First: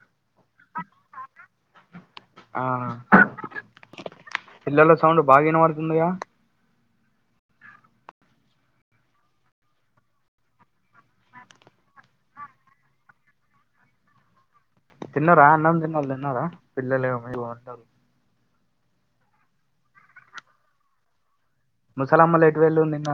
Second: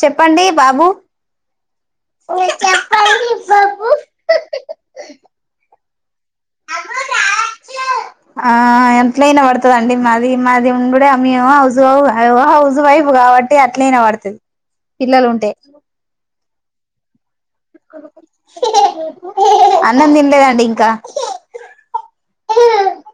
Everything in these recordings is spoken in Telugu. చెప్పండి బాబు వు ఆ చెప్పండి బాబు ఉన్నాయా ఆ ఎట్ల ఇనపడుతది అండి మాది మాది ఉండుడే మేము హౌస్ వైఫ హౌస్ వైఫ్ కాబట్టి అట్లే ఇనవడుతది తిన్నరా అన్నం తిన్నోల్లు తిన్నారా పిల్లలేమో మీరు ల్ అన్నం తినలేదండి ఇంకా ముసలమ్మల ఎటు వెళ్ళు నిన్న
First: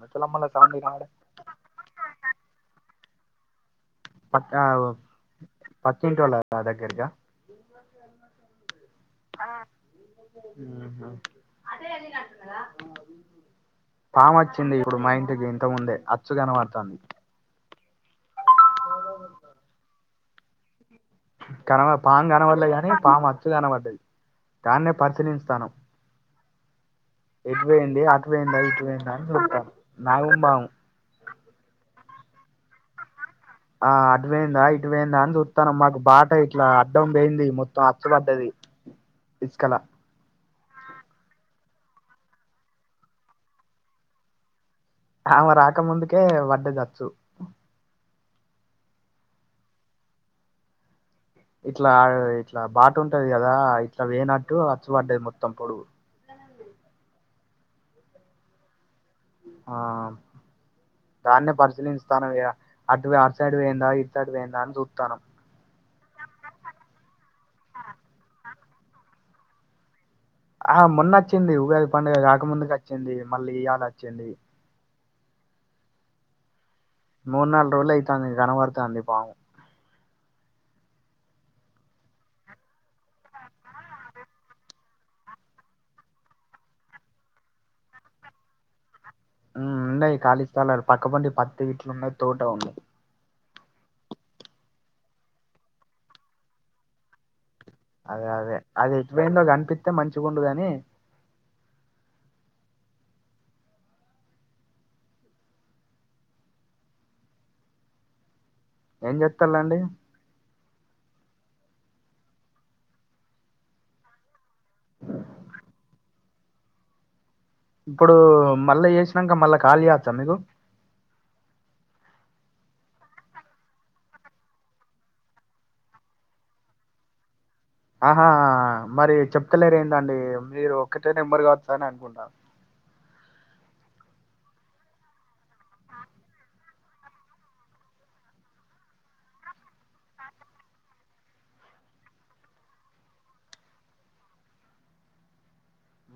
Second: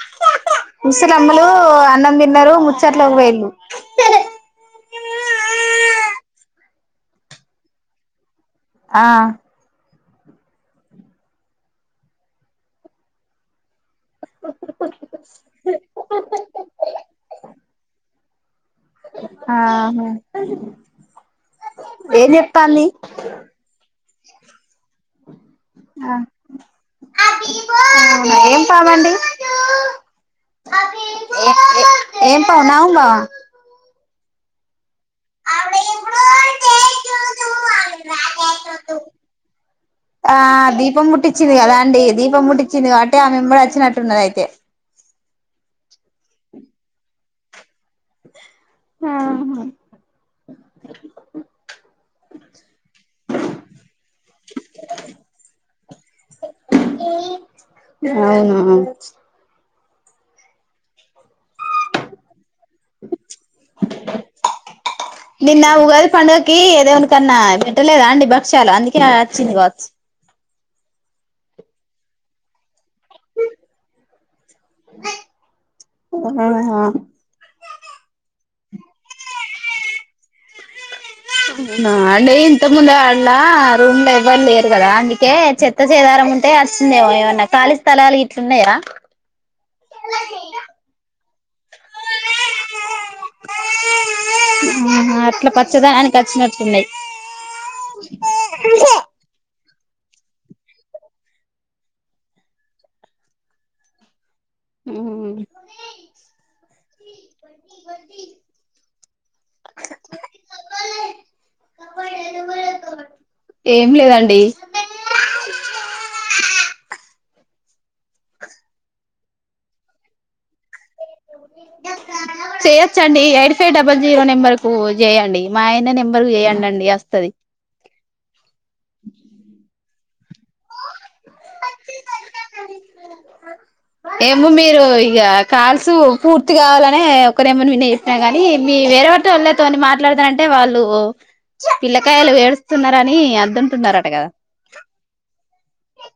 ముసలమ్మల సౌండ్ వినబడే వేలు పక్కనా వాళ్ళు పక్కింటి వొళ్ళ దగ్గరక ఆ ఉహు పాము వచ్చింది ఇప్పుడు మా ఇంటికి ఇంతముందే అచ్చు కనపడుతుంది. ఆ కనవ ఏం పాము కనబడలేదు చెప్తాంది కాగానీ పాము మచ్చలు కనబడ్డది దాన్నే పరిశీలిస్తాను ఎటు వేయింది అటు అవునా ఏం వేయిందా ఇటువేయిందా పామండి అని చుత్తన్నం నాగం భాము ఏ ఏం పాము నాగం భామ ఆ అటు పోయిందాయి పోయిందా అని చూస్తాను మాకు బాట ఇట్లా అడ్డం పోయింది మొత్తం అచ్చు పడ్డది ఇసుకల ఆ దీపం ముట్టించింది కదా అండి దీపం ముట్టిచ్చింది కాబట్టి ఆమే వెంబడి వచ్చినట్టున్నది అయితే ఆమె రాక ముందుకే వడ్డే జచ్చు ఆ హ్ ఇట్లా ఇట్లా బ బాట ఉంటది కదా ఇట్లా వేయినట్టు అచ్చు పడ్డది మొత్తం పొడుగు అవును ఆ దాన్నే పరిశీలిస్తానం ఇగ అటు అటు సైడ్ పోయిందా ఇటు సైడ్ పోయిందా అని చూస్తానం నిన్న ఉగాది పండుగకి ఏ దేవుని కన్నా పెట్టలేదా అండి భక్ష్యాలు అందుకే చిన్ వాచ్ ఆ మొన్న వచ్చింది ఉగాది పండుగ కాకముందుకి వచ్చింది మళ్ళీ ఇయ్యాల వచ్చింది. అ మూడు నాలుగు రోజుల అయితాంది కనబడతాంది పాము నా అండి ఇంత ముందు ఆడలా రూమ్ లో ఎవ్వరు లేరు కదా అందుకే చెత్త చేదారం ఉంటే వస్తుందేమో ఏమన్నా ఖాళీ స్థలాలు ఇట్లున్నాయా ఉన్నాయి కాలీ స్థలాలు పక్క పోంటి కిట్లు ఉన్నయి తోట ఉంది ఆహా అట్లా పచ్చదానానికి వచ్చినట్లున్నాయి అదే అదే అది ఎటు పోయిందో కనిపిత్త త్తే మంచికుండుగాని హు ఏం చెత్తలండి ఏం లేదండి ఇప్పుడు మళ్ళా చేసినంక మళ్ళా కాల్ చేయొచ్చా మీకు చేయొచ్చండి eight five double zero number కు చేయండి మాయనే నెంబర్ చేయండి వస్తది ఆహా మరి చెప్తలేరు ఏంది అండి మీరు ఒక్కటే నెంబర్ కావచ్చు అని అనుకుంటా. ఏమో మీరు ఇగ కాల్సు పూర్తి కావాలనే ఒకరేమో విన్న చెప్పిన కానీ మీ వేరే వాటి వాళ్ళతోని మాట్లాడుతంటే వాళ్ళు పిల్లకాయలు వేడుస్తున్నార అని అద్దంటున్నారుఅట కదా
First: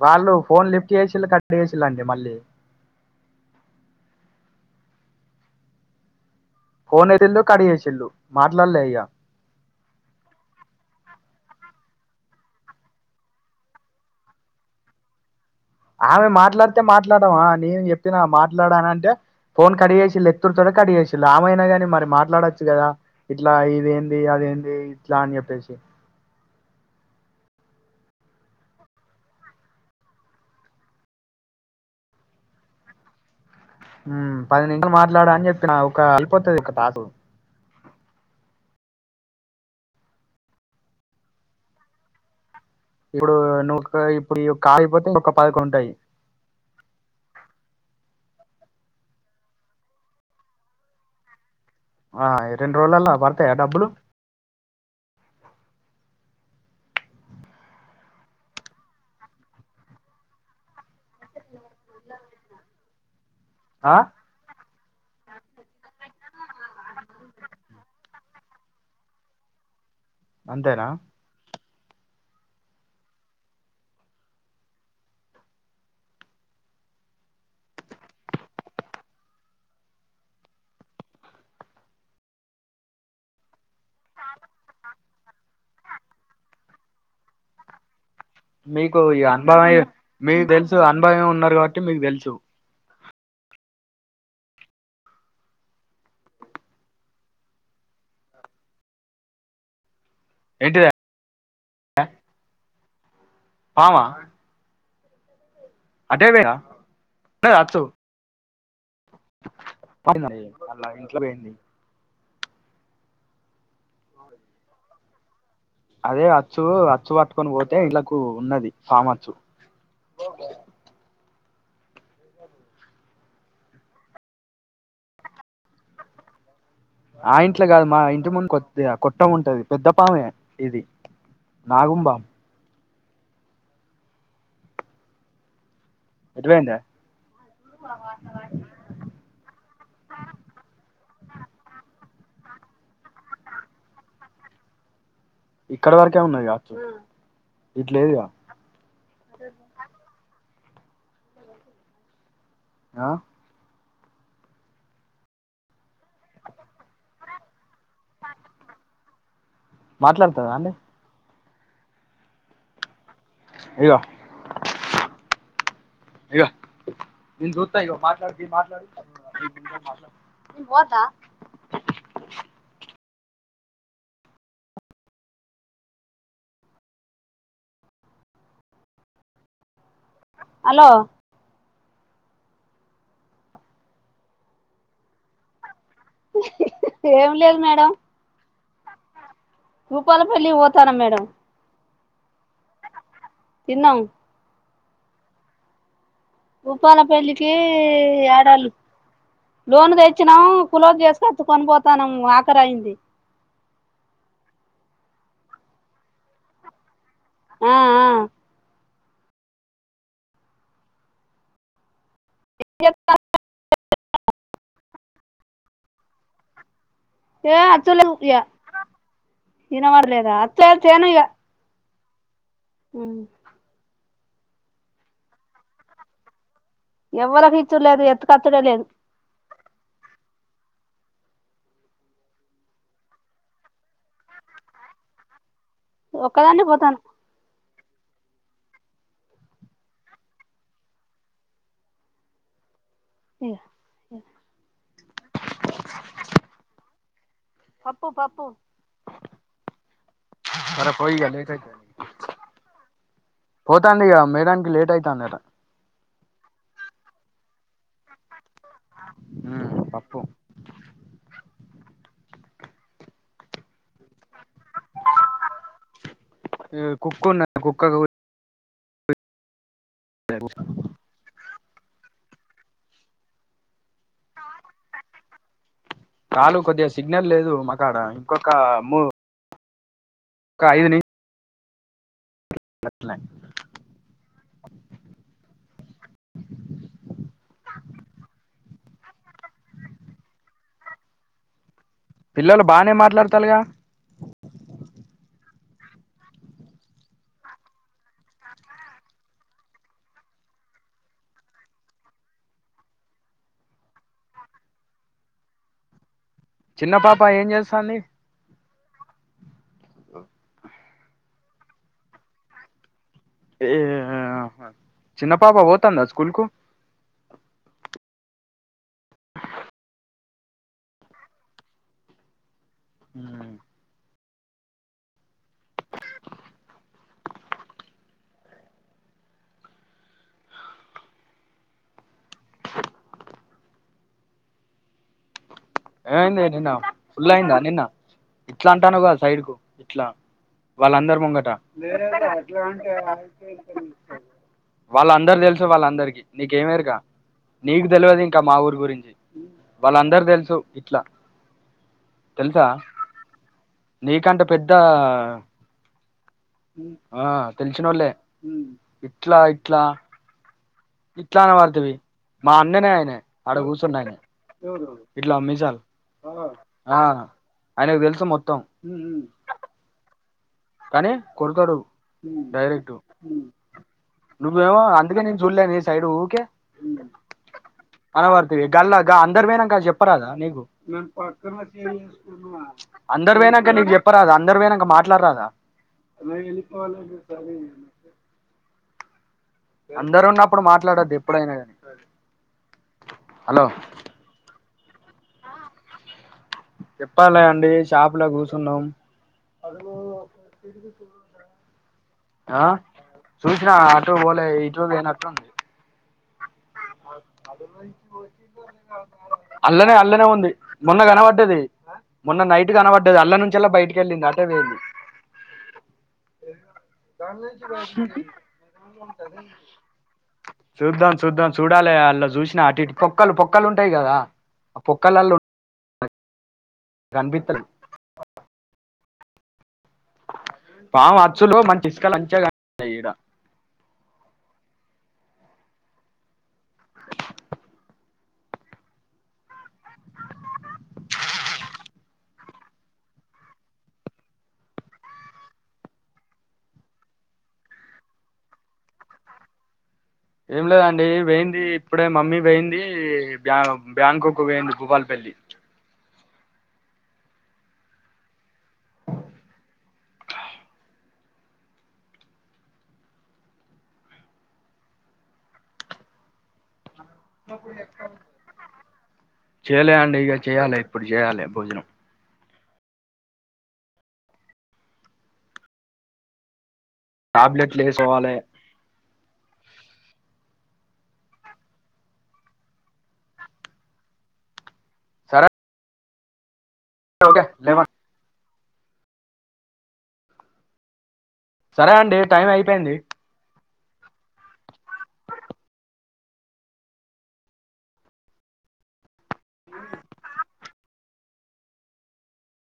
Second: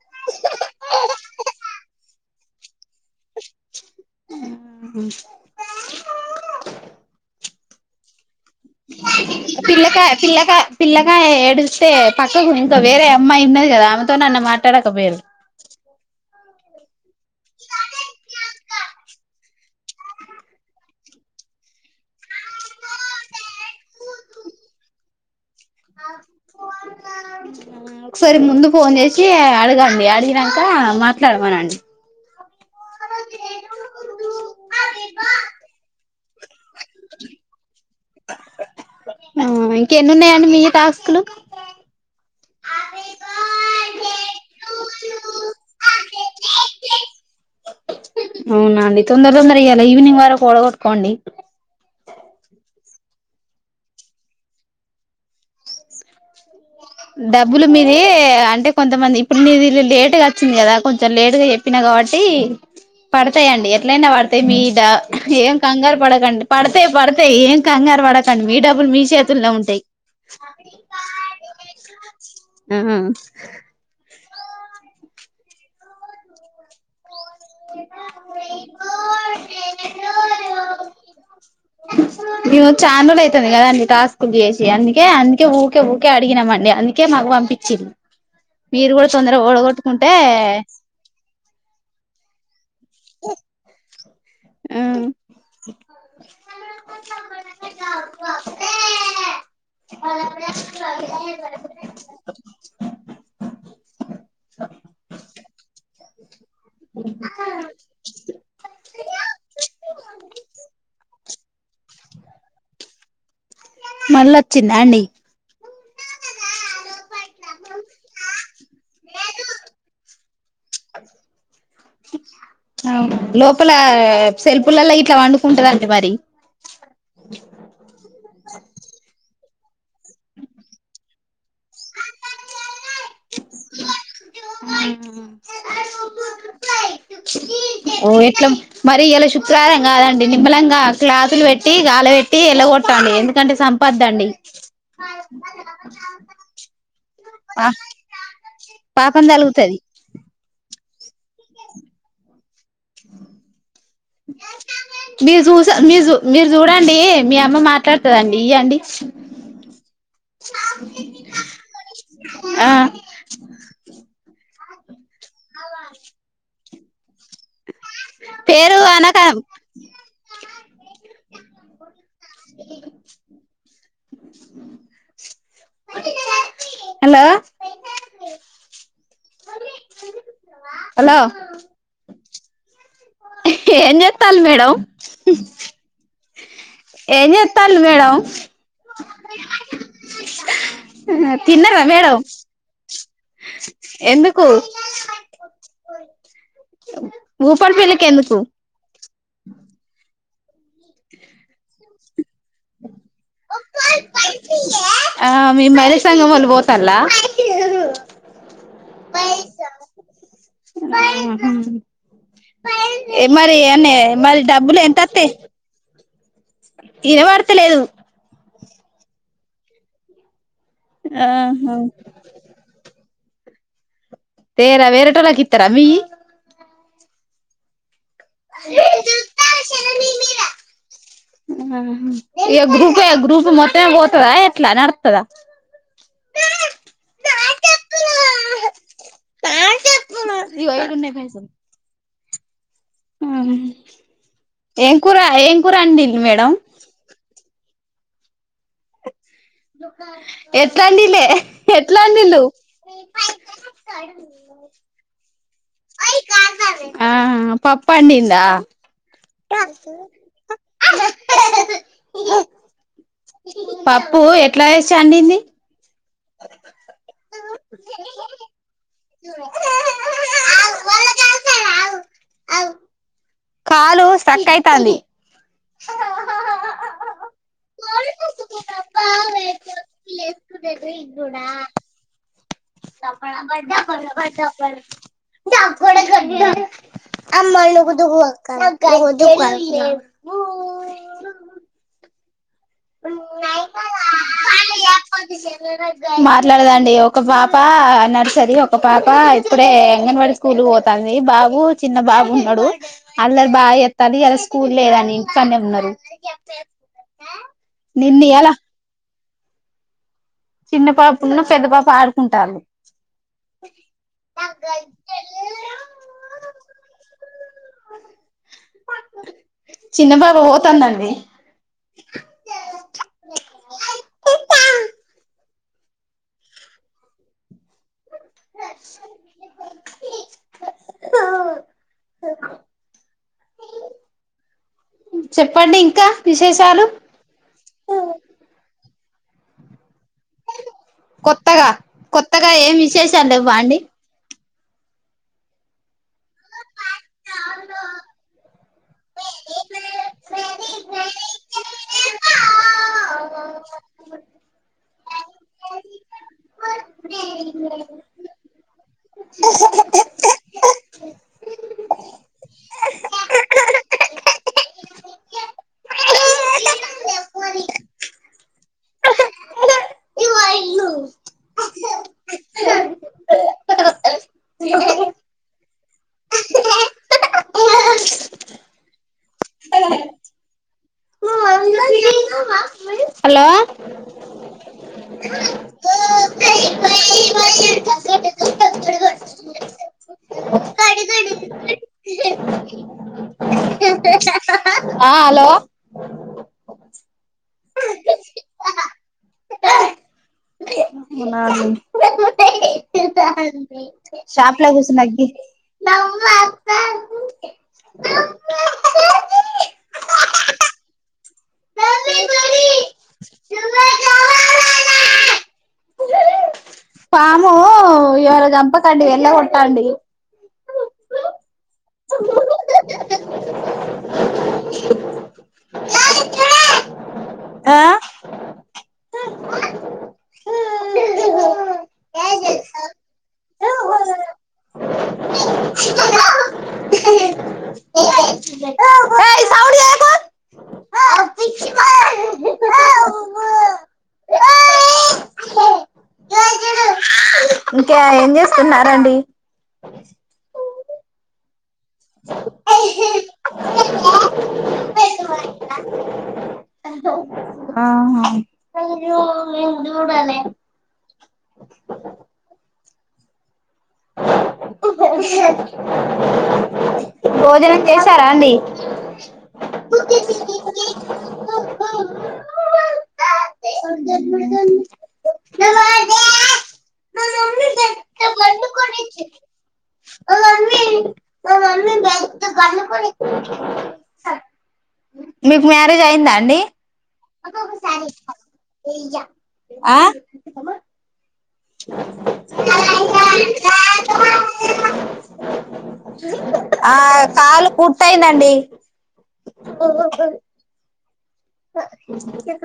వాళ్ళు ఫోన్ లిఫ్ట్ చేసిళ్ళు కట్ చేసిళ్ళండి మళ్ళీ ఫోన్ ఎడిల్లు కట్ చేసిల్లు మాట్లాడలే ఈగ పిల్లకా పిల్లకా పిల్లకాయ ఎడిస్తే పక్కకు ఇంకా వేరే అమ్మాయి ఉన్నది కదా ఆమెతో నన్న మాట్లాడకపోయరు. ఆమె మాట్లాడ్ తే మా ట్లాడమా నేను చెప్పిన మా మాట్లాడాలంటే ఫోన్ కడిగేసిళ ఎత్తుడు తోనే కడిగేసిళ్ళు ఆమైనా గాని మరి మాట్లాడొచ్చు కదా ఇట్లా ఇది ఏంది అదేంది ఇట్లా అని చెప్పేసి ఒకసారి ముందు ఫోన్ చేసి అడగండి అడిగినాక మాట్లాడమనండి హు పది నీమిషాలు మాట్లాడ అని చెప్పిన ఒక అయిపోతది పాకు ఇంక ఎన్ని ఉన్నాయండీ మీవి టాస్కులు ఇప్పుడు నువ్ ఇప్పుడు కాగిపోతే ఒక పదక ఉంటాయి వునా అండి తొందర తొందర ఇయాల ఈవినింగ్ వరకు వోడకొట్టుకోండి ఆ ఈ రెండు రోజులలా పడతాయా డబ్బులు డబ్బులు మీది అంటే కొంతమంది ఇప్పుడు మీది లేటుగా వచ్చింది కదా, కొంచెం లేటుగా చెప్పినా కాబట్టి. పడతాయండి ఆ! ఎట్లయినా పడతాయి మీ ఆ ఏం కంగారు పడకండి పడితే పడితే ఏం కంగారు పడకండి మీ డబ్బులు మీ చేతుల్ నే ఉంటయి. అంతేనా? హు మేము ఛాన్ రోజులు అయితుంది కదండి, టాస్కులు చేసి అందుకే అందుకే ఊకే ఊకే అడిగినామండి అందుకే మాకు పంపించి. మీకు ఈ అనుభవమ మీకు తెలుసు అనుభవమై ఉన్నారు కాబట్టి మీకు తెలుసు. ఆ ఏంటిది పామా అటే పోయిరా ఉండే కాచ్చు పడినది ఆ లైన్లో ట్లా పోయింది మళ్ళ వచ్చిందా అండి అదే అచ్చు అచ్చు పట్టుకొని పోతే ఇంట్లకు ఉన్నది పామొచ్చు. ఆవ్ లోపల సెల్ప్ లల్లో ఇట్లా పండుకుంటదండి మరి. ఆ ఇంట్లో కాదు మా ఇంటి ముందు కొద్ది కొట్ట ఉంటది పెద్ద పామే ఇది నాగంపాం ఉమ్ ఎటు పోయిందే ఓ ఇట్లా మరి ఇయ్యాల శుక్రవారం కద అండి నిమ్మళంగా క్లాసులు పెట్టి గాలే ట్టి ఎలగొట్టలీ ఎందుకంటే సంపద్దండి ఇక్కడవరకే ఉన్నా ఇగ పా పాపం తలుగుతుంది హ మీరు చూసా మీరు చూ మీరు చూడండి మీ అమ్మ మాట్లాడుతుందండి ఇవ్యండి మాట్లాడుతదా అండి ఆ అయ్యో ఇక వీళ్ జూ అయ్యో మాట్లాడు బి పేరు మాట్లాడు అనక మాట్లా హే వాట్ డా హలో హలో ఏం చేస్తాళ్ళు మేడం ఏ ఏం లేదు చేత్తాల మేడం రూపాలళ్లి కి పో తిన్నరా మేడం తిన్నాం ఎందుకు ఉప్పాలపళ్లకి భూపాల్ పెళ్ళికి ఎందుకు ఏడాళ్ళు లోన్ తెచ్చ వచ్చా కుులోకి చేసు కచ్చుకొని పోతాం ఆ మే మరసంగం వాళ్ళు పోతలా ఆ ఆ బై బ మరి ఎన్న మరి డబ్బులు ఎ తతే ఏ అతుల ఇన పదలేదా ఆహా హమ్ పర్ వేరేటలాకి తరా అవి ఎవ్వరికి ఇచ్చుర్ లేదు ఎత ఖర్చులేదు ఇగా గ్రూపే, గ్రూప్ మొత్తమే పోతాదా ఎట్లా నడుత్తదా. ఒక్కదాన్ని పోతాను ఇగో ఈడున్నై పైసల్. ఇగ ఏం కూర ఏం కూర అండిల్ మేడ పప్పు పప్పు సరే పోయి ఎట్లాడిలే ఇగ లేట్ అయితది ఎట్లాడిలు పోతాంది ఇగ మేడానికి లేట్ అయితాందట పప్పండందా ఉమ్ పప్పు పప్పు ఎట్లా వేసి చండింది కుకున్న కుక్క పేరు అవు కాలు సక్కయిత అంది [unintelligible] కొద్దిగా సిగ్నల్ లేదు, మాకాడా ఇంకొక మూ. [unintelligible] అట్లనే [unintelligible] [unintelligible] పిల్లలు బానే మాట్లాడ్తాలుగా. మాట్లాడదండి. ఒక పాప నర్సరీ, ఒక పాప ఇప్పుడే అంగన్వాడి స్కూల్కు పోతాంది. బాబు చిన్న బాబు ఉన్నాడు. అల్లరి బాగా చేత్తంది, ఇయలా స్కూల్ లేదని ఇంటికన్నె ఉన్నారు. చిన్న పాప్. ప, ఏం జేస్తంది. నిన్న ఇయాల చిన్న పాపున్ను, పెద్ద పాప ఆడుకుంటాళ్ళు. ఏ ఆహా చిన్న పాప, పోతాందా స్కూల్ కు. చిన్న బాబ్. పోతాందండి. [unintelligible] చెప్పండి ఇంకా ఏమైంది నిన్న విశేషాలు ఫుల్ అయిందా నిన్న, ఇట్లా అంటాను కాద్. సైడ్కు. ట్లా వాళ్ళందరి ముంగట. కొత్తగా కొత్తగా ఏం విశేషాలు లేవ్వా అండి వాళ్ళందరూ తెలుసు వాళ్ళందరికీ, నీకేమేరుక నీకు తెలియదు ఇంకా మా ఊరి గురించి, వాళ్ళందర్కి తెలుసు. ఇట్లా, తెలుసా నీకంటే పెద్ద, ఆ తెలిసినోళ్ళే ఇట్లా ఇట్లా. ఇట్లా అనవడ్థీవి, మా అన్ననే ఆయనే ఆడ కూర్చున్న ఆయనే. ఇట్లా మీసాల్, ఆయనకు తెలుసు మొత్తం. కానీ కొడకాడు డైరెక్ట్, నువ్వేమో అందుకే నేను చూడలే నీ సైడ్ ఊకే, అనవడ్థీవి గల్లా గా అందరు పోయినంక చెప్పరాదా నీకు, అందరు హలో పోయినంక నీకు చెప్పరాద అందరు పోయినంక మాట్లాడరాదా. నేను ఎల్లిపోవలె మీ ఫ్యామిలీ నుండి. అందరు ఉన్నప్పుడు మాట్లాడద్దు ఎప్పుడైనా గా, హలో. ఆ హలో. చెప్పలే అండి షాపులా కూర్చున్నాం ఆ చూసినవ షాప్లాగుసునా గీ అల్లనే అల్లనే ఉంది. మొన్న కనపడ్డది, మొన్న నైట్ కనబడ్డది, అల్ల నుంచేళ్లే బయటికి ఎళ్ళింది అటే పోయింది. పాము [unintelligible] చంపకండి వెళ్లగొట్టండి. చూద్దాం చూద్దాం. చూడాలే, అళ్లా జుసినా అటు ఇటు పొక్కలు పొక్కలు ఉంటాయి కదా, ఆ పొక్కలలో. కనిపిత్తలే. ఆ పాము అచ్చులో, మంచి ఇసుకలు అంచ గనిపి [unintelligible] ఈడ. ఇంకా ఏం చేస్తున్నారండి. ఏం లేదండి, వేయింది ఇప్పుడే, మమ్మీ వేయింది బ్యా బ్యాంకుకు వేయింది భూపాలపేల్లి. ఆహా. ఆహ్ భోజనం చేశారా అండి. చేయలే అండి ఇక చేయాలి ఇప్పుడు చేయాలి భోజనం అవ ద ది దుం దుం టాబ్లెట్లు వేసుకోవాలి [unintelligible] సరే మీర్ జారి ఇది అయిందాండి ఓకే అ ఒక లేవ స ఇత ఆ సరే అండి టైం అయితాండి ఉక్ ఆ కాలు పుర్తయిందండి ఓహోహో ప ఇకెట్ల